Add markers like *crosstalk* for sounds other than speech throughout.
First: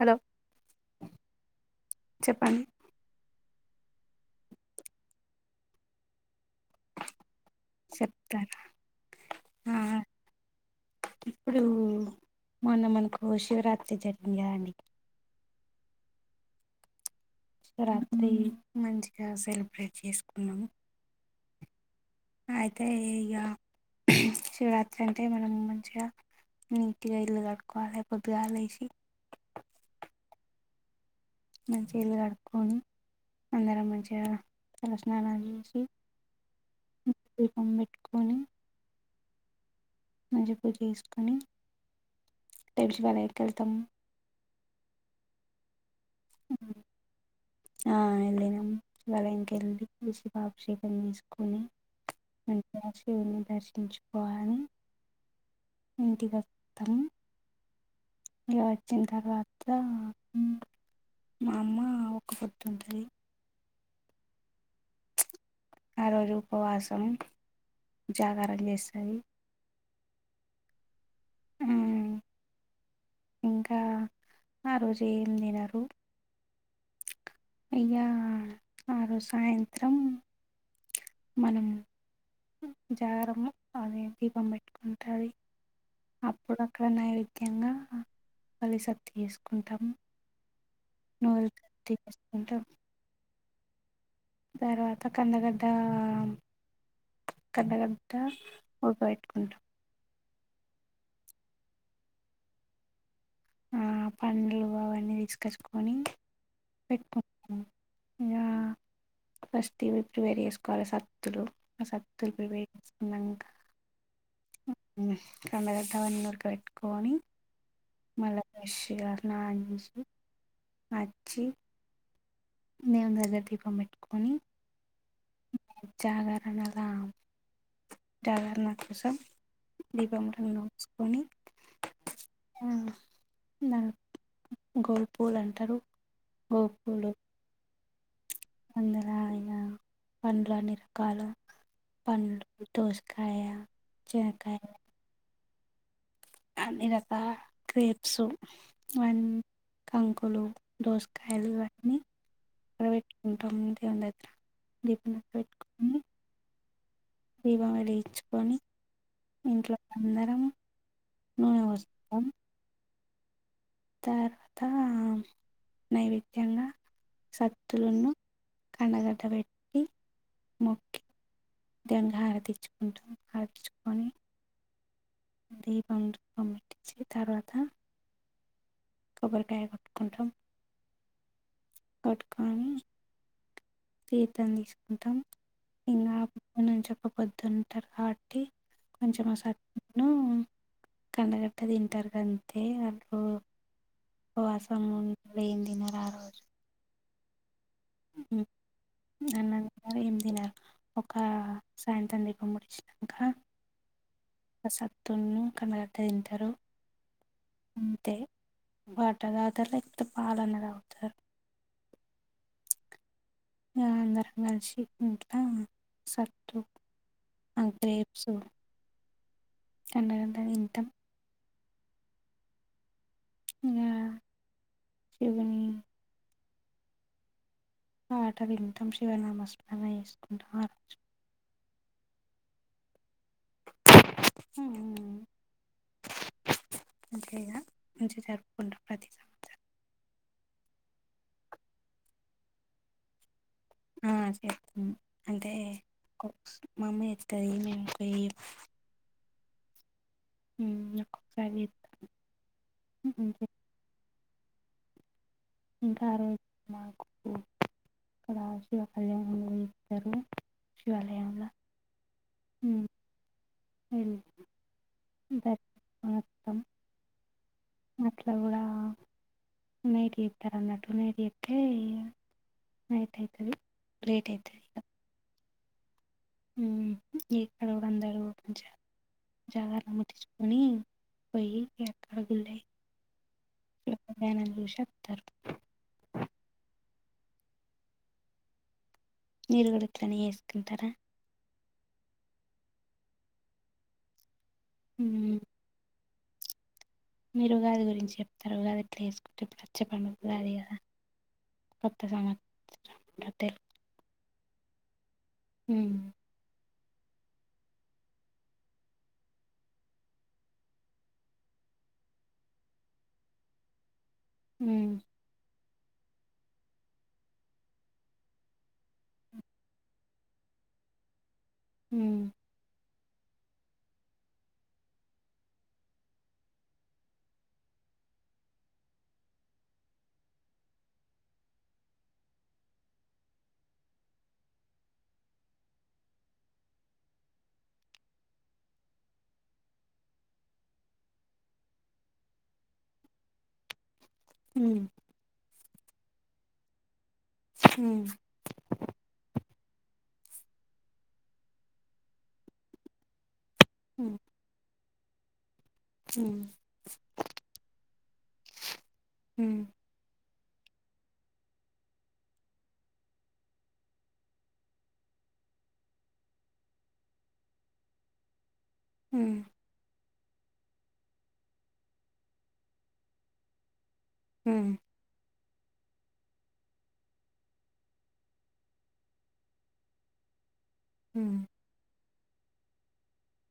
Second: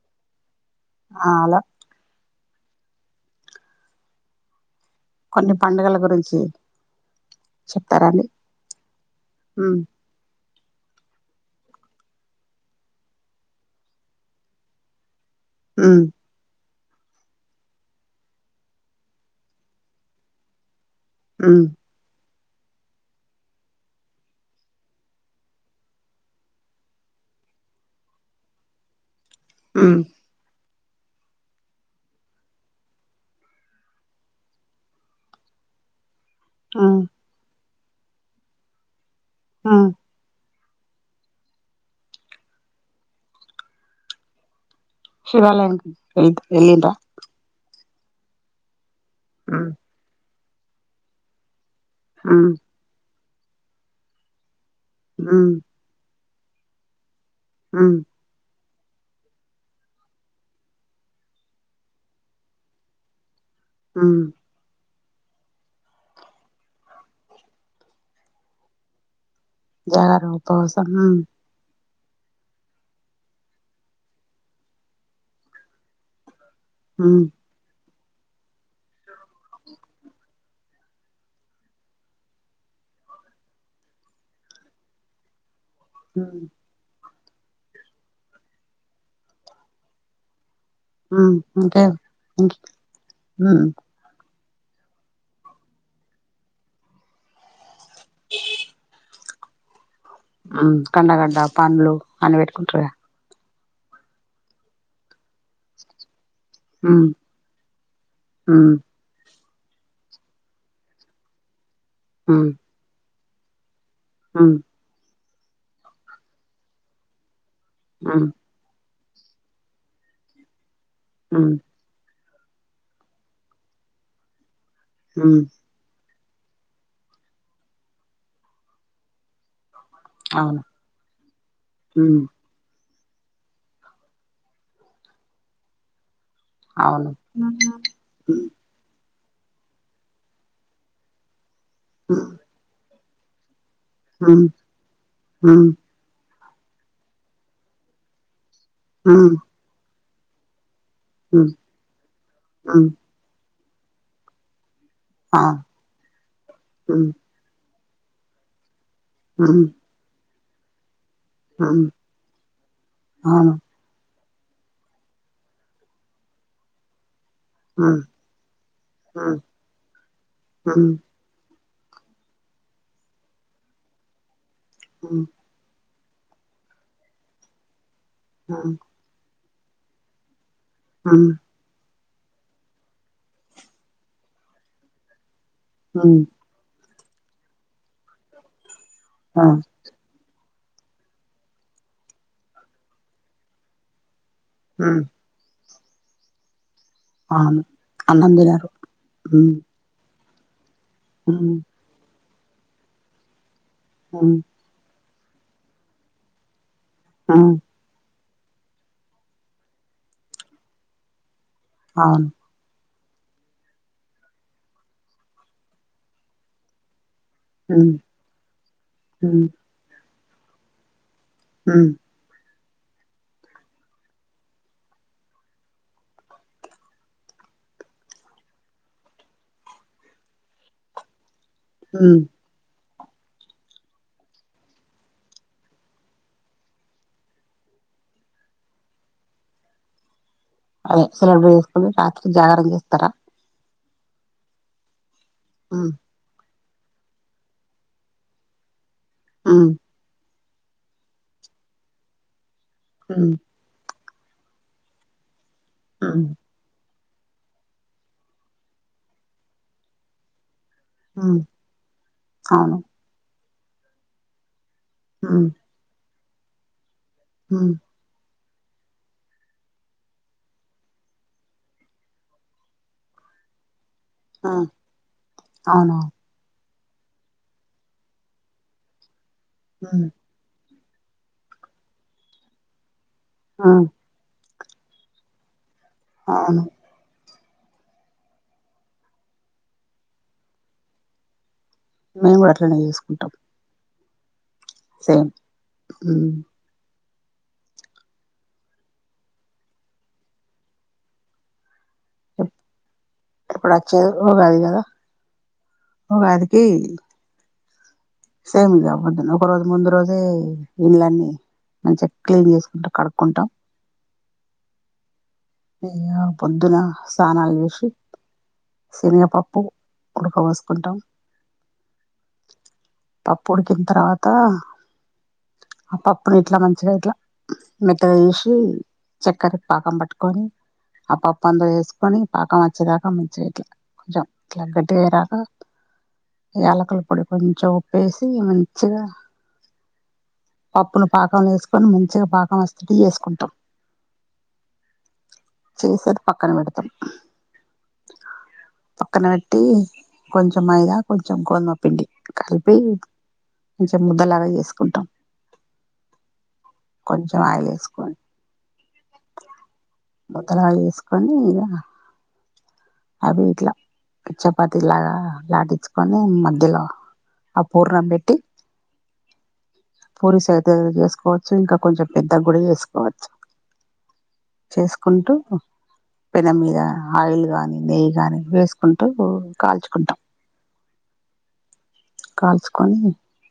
Hello ఆ అలా చెప్పండి కొన్ని పండుగల గురించి చెప్తారాండి చెప్తారా అ ఉమ్ ఇప్పుడు మొన్న మనకు శివరాత్రి జరిగింది కదాండి ఆ శిరాత్రి మంచిగా సెలబ్రేట్ చేసుకున్నాము హ్మ్మ్ అయితే ఇక శివరాత్రి అంటే మనం మంచిగా నీట్గా ఇల్లు కాడుకోవాలి పొద్దుగాలే లేసి ఉమ్ మంచి ఇలుు కడుక్కకొని అందరం మంచిగా తలస్నానాలు చేసి ఉమ్ అంబెట్కని ఆ మంచి పూజ చేసుకొని శివాలయనికి వెళ్తాము వెళ్లాలనుకునం లేదు వెళ్లిందా ఆ వెళ్ళినము శివాలయం ఇంకెళ్ళి అభిషేకం చేస్కుని ఉమ్ మంచిగా శివుని దర్శించుకోవాలి ఉమ్మ్ ఇంటికీ వాతాము ఇగ వచ్చిన తర్వాత మా అమ్మ ఒక పొద్దుంటది ఆ ఆ రోజు ఉపవాసం జాగరం చేస్తది జగరం ఉపావసంమా ఇంకా ఆ రోజు ఏం తినరు ఉమ్ ఈగా ఆరోజు సాయంత్రం మనం జాగరం లో అమ్మే దీపం పెట్టుకుంటాది ఉమ్ అప్పుడు అక్కడ నైవేద్యంగా ఫలిసత్తు చేసుకుంటాము ఆ ఇంకా మ్మ్ తర్వాత కన్నగడ్డ కండగడ్డ ఉడక పెట్టుకుంటారు ఆ కండగడ్డ పండ్లు అని పెట్టుకుంటారు గా ఆ పండ్లు అవన్నీ తీసుకచ్చుకొని ఉమ్ పెడ్తాము యా ఉమ్ ఫస్ట్ ఇవి ప్రిపేర్ చేసుకోవాలి సత్తులు ఆ సత్తులు ప్రిపేర్ చేసుకున్నగా ఆ కండగడ్ద్ అవన్నీ ఉడకబెట్టుకొని ఉమ్ మల్ల ఫ్రెష్ గా నంచి అంచి ఉమ్ దేవునిదగ్గర దీపం పెట్టుకొని హ జాగరణలా జాగరణ కోసం దీపములను అవును నోసుకోని ఉమ్ ఆహ్ దాని గోగు పూలు అంటారు గోవు అవును పూలు అలా అయినా పండ్లు అన్ని రకారా పండ్లు దోసకాయ చనక్కాయ ఆ అన్ని రకాల క్రేప్స్ అని ఉమ్ కంకులు దోసకాయలు ఉమ్ ఇవి అని ఉమ్ అక్కడ ఉమ్. పెట్టుకుంటాం దీపం దెగర దీపన ఆ పెట్టుకొని ఉమ్ వడించుకొని ఉమ్ ఇంట్లో అందరం ఇల్లు ఉడుస్తాం ఆ తర్వాత నైవేద్యంగా సత్తులను కండగడ్డబెట్టి మొక్కి గంగా హారతి ఇచ్చుకుంటాం అది ఇచ్చుకొని ఉ *inaudible* తర్వాత ఆ కొబరికాయ కోట్టుకుంటాం ఆ కొట్టుకొని తీర్థం తీసుకుంటాం ఇంకా పొద్దటి నుంచి ఒక పొద్దుంటారు కాబట్టి కొంచెం సత్తులను కండగట్ట తింటారు కంతే వాళ్ళు ఉపవాసం ఉంటాం ఏం తినరు ఆరోజు అవును అన్నం తిన్నారు మ్మ్ నా ఒక సాయంత్రం దీపం ముట్టిచ్చినంక ఆ కండ గడ్డ తింటారు ఉమ్, అంతే వాటర్ తాగుతారు లేకపోతే పాలన తాగుతారు అవును ఇగా అందరం కలిసి ఇంట్లా డేట్స్ గ్రేప్స్ కందగడ్డ తింటాం మ్మ్ ఇయ ఇవని ఆట వింటం శివనామస్మరణ చేసుకుంటాం ఉమ్ హ *inaudible* మంచిగా జరుపుకున్న ప్రతి సంవత్సరం అదే సెలబ్రేట్ చేసుకుని రాత్రి జాగరణ చేస్తారా ఆ చెత్తం అంటే ఉమ్, మా అమ్మ చెత్తది మేం ఎక్కువ చెయ్యం మ్ మ్ ఒక్కొక్కసారి ఉమ్, చెత్తం ఇంకా *inaudible* ఉమ్, అక్కడ శివ కళ్యాణం జెస్తారు ఉమ్, శివాలయంలో అవును మ్ *inaudible* దర్మ ఆర్థం ఆ నైట్ జెత్తరు అన్నట్టు నైట్ జేత్తే నైట్ అయితది. లేట్ అయితది అవునా మ్ ఊరందరు జ జాగారం ఉమ్, ముట్టిచ్చుకుని పోయి ఏకాగున్నాయి ఆ ననుషత్తర్ అ మీరు గూడా ఇట్లనే చెసుకుంటారా మేము అట్లనే చేసుకుంటాం మ్మ్ మ్ మీరు ఉగాది గురించి చెప్తార ఉగాది ఎట్లా చెసుకుంటరు ఇప్పుడు చెప్పండి ఉగాదె గదా కొత్త దేమో ఇప్పుడొచ్చేది ఉగాదె గదా మ్మ్. ఉగాదికి సేమ్ ఇగ ఒక రోజు ముందు రోజే ఇండ్లన్నీ మంచిగా క్లీన్ చేసుకుంటా కడుక్కుంటా మ్మ్ అయ్యా పొద్దున స్నానాలు జెసి శనగపప్పు ఉడకబోసుకుంటాం. మ్ పప్పు ఉడికిన తర్వాత అ పప్పులిట్ల మంచిగా ఇట్లా మెత్తగా జెసి చక్కర పాక పటు కని ఆ పప్పు అంత జెసుకొని పాకం వచ్చేదాకా మంచిగా ఇట్లా కొంచెం ఇట్ల బెడ్ అయ్యే రాక యాలకల పొడి కొంచెం ఉప్పేసి మంచిగా పప్పును పాకంలేసుకొని మంచిగా పాకం వస్తే టీ చేసుకుంటాం మ్మ్ చేసి అది పక్కన పెడతాం మ్ ట్టి కొంచెం మైదా కొంచెం గోధుమ పిండి కలిపి కొంచం ముద్దలాగా చేసుకుంటాం మ్మ్. కొంచెం ఆయిలేసుకోని మ్ ముద్దు లా చేసుకొని ఇక అదివి ఇట్లా చపాతి లాగా లాటిచుకొని మధ్యలో ఆ పూర్ణం పెట్టి మ్ పూరి సైత చేసుకోవచ్చు ఇంకా కొంచెం పెద్ద గుడచేసుకోవచ్చు మ్మ్. చేసుకుంటూ పెనెం మీద ఆయిల్ గాని నెయ్యి గాని వేసుకుంటూ కాల్చుకుంటాం మ్ కాల్చుకొని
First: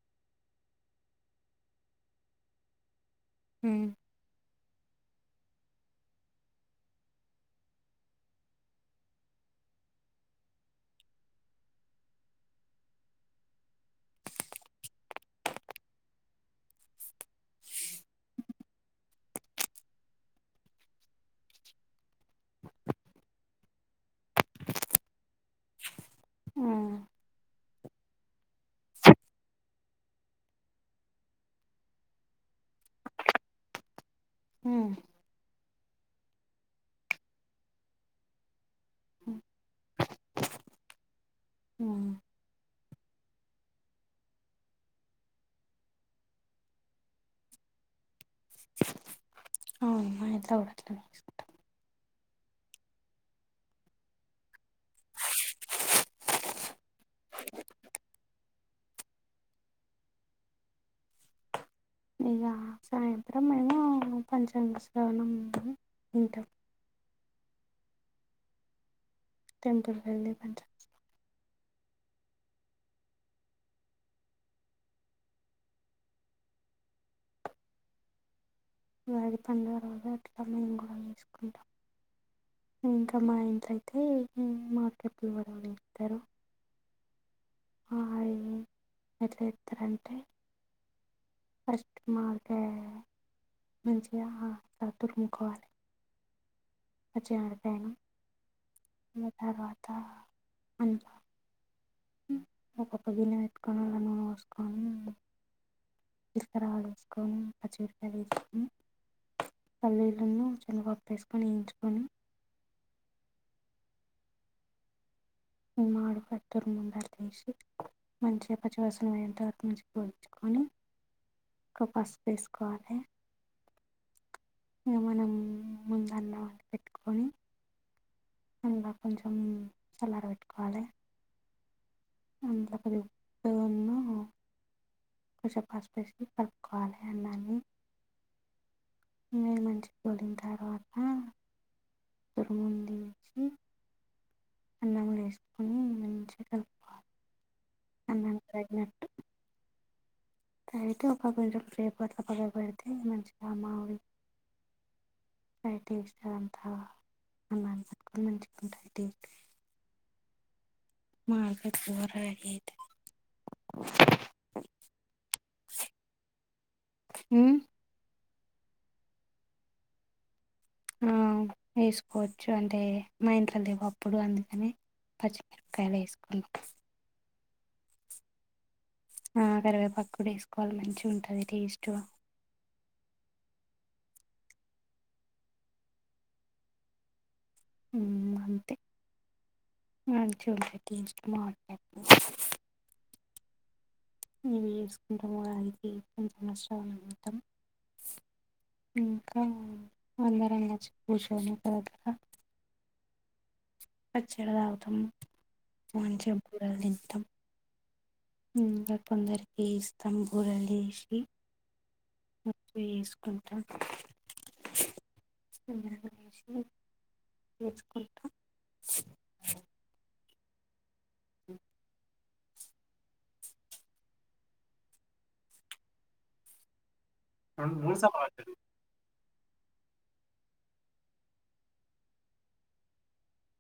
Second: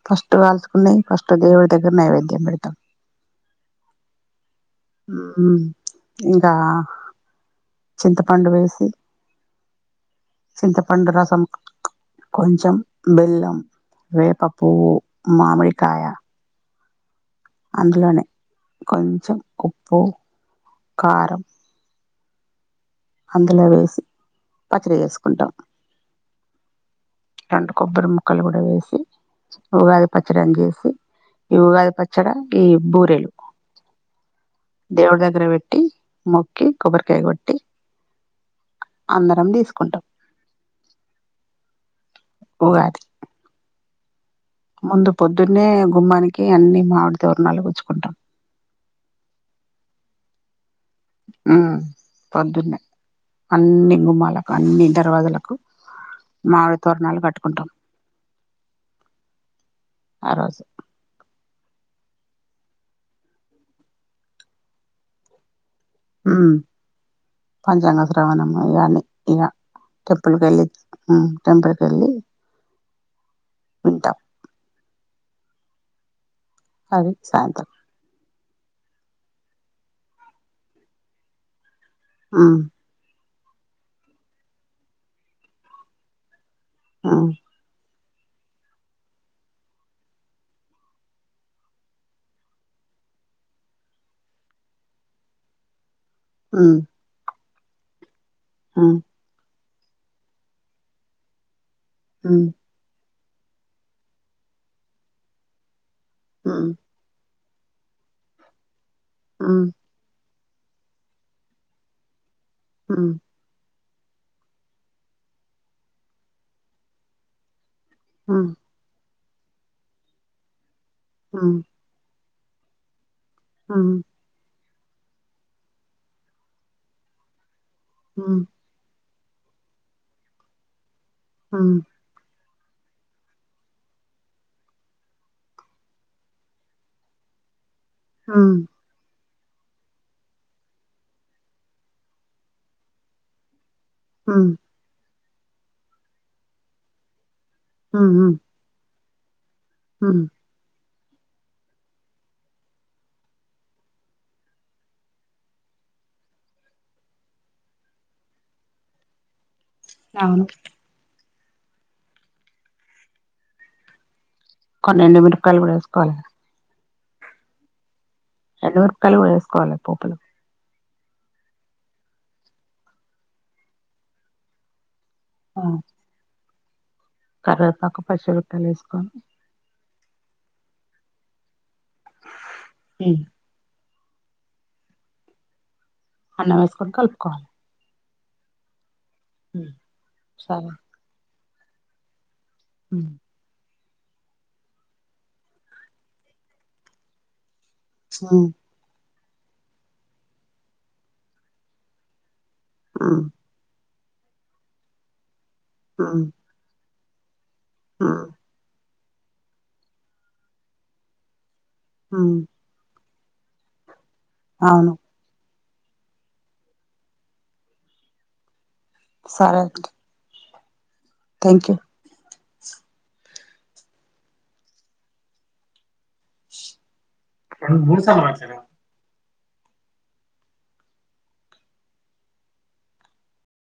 ఫస్ట్ కాల్చుకున్నయి ఫస్ట్ దేవుడి దగ్గర నైవేద్యం పెడతం మ్ మ్ ఇంకా చింతపండు వేసి చింత పండు రసం కొంచెం బెల్లం వేప పూవు మామిడి కాయ అందులోనే కొంచెం ఉప్పు కారం అందులో వేసి పచ్చడి చేేసుకుంటాం మ్ రెండు కొబ్బరి ముక్కలు కూడా వేసి ఉగాది పచ్చడిని చేసి ఈ ఉగాది పచ్చడి ఈ బూరెలు మ్మ్. దేవుడి దగ్గర పెట్టి మొక్కి కొబ్బరికాయ కొట్టి మ్మ్. అందరం తీసుకుంటాం మ్మ్. ఉగాది ముందు పొద్దున్నే గుమ్మానికి అన్ని మామిడి తోరణాలు గుచ్చుకుంటాం అవుమా ఎంత కూడాడ *inaudible* మ్ పొద్దున్నే అన్ని గుమ్మాలకు అన్ని దర్వాజలకు మామిడి తోరణాలు కట్టుకుంటాం ఆ రోజు ఇక సాయంత్రం మేము పంచంగ శ్రవణం వింటాం ఉమ్ పంచాంగ శ్రావణము ఇనీ ఇక టెంపుల్కి వెళ్ళి టెప్పులు కళ్ళి పంచాంగ మ్... టెంపుల్ కెళ్లి వింటాం అది సాంతం *inaudible* పండు అరటి పండు మేము కూడా వేసుకుంటాం మ్ మా ఇంట్లోయితే మార్కెట్లు ఎవరో ఇస్తారు మ్ మా ఇంట్లో ఎట్లా ఇస్తారంటే ఫస్ట్ మామిడి కాయ మంచిగాతురుముకోవాలి మ్ జార్డ్యాన్ తర్వాత అధ *inaudible* హ్మ్. ఒకొక్క గిన్నె పెట్టుకొని అలా నూనె వేసుకోని చికరా హ్మ్. వేసుకొని పచిమిరపకాయలు వేసుకొని హ్మ్. పల్లీలను పొప్పేసుకొని వేయించుకొని మ్ *unintelligible* దటి హ్మ్. నుంచి పోడ్ంచుకొని ఒకం పసుపు వేసుకోవాలి మ్ ఇహ మనం ముందు అన్నం పెట్టుకొని మ్ అందులో కొంచెం సల్లారా పెట్టుకోవాలి. ఆ *unintelligible* ఉన్నా కొంచెం పసుపేసి కలుపుకోవాలి అన్నాన్ని. ఆఁ *unintelligible* పోలిన తర్వాత తరుముంది ఏసి హ్మ్. అన్నములో వేసుకొని మంచిగా కలుపుకోవాలి హ్మ్. హ్మ్. అన్నానికి తగినట్టు హ్మ్ అయితే ఒక *unintelligible* పెడితే మంచిగా మా రైటింగ్ ఇస్తారంటా *unintelligible* అవును *unintelligible* పన్నెండు మిరకాయలు కూడా వేసుకోవాలి కదా మ్మ్ ఎండు మిరపకాయలు కూడ ఏసుకోవాలి పోపులో ఆఁ ఏసుకోవచ్చు అంటే మా ఇంట్లో లేవు అప్పుడు అందుకని. పచ్చి మిరకాయలు వేసుకున్నం కరేపాకు పచ్చి మిరపకాయలు ఏసుకొని ఆ కరివేపాకు కూడా వేసుకోవాలి మంచిగ ఉంటది టేస్ట్ గా. హ్మ్ అన్నం ఏసుకొని కలుపుకోవాలి. మ్మ్ అంతే హ్మ్. మంచిగ సరే. ఉంటది టేస్ట్ మామిడికాయ *unintelligible* మ్ ఇవి చేసుకుంటము వారనికి *unintelligible* హ్మ్ ఇంకా అందరు అనచ్చు కూర్చుని *unintelligible* మ్ పచ్చడ తాగుతున్న హ్మ్. మంచిగా బూరెలు తిటం హ్మ్. ఇంగ కొందరికి ఇస్తం బూరెలు చేసి హ్మ్. *unintelligible* అంటే అవును. *unintelligible* సరే అండి థ్యాంక్ యూ డు మూడు సార్లు చేసుకుంటాం రాశాడా?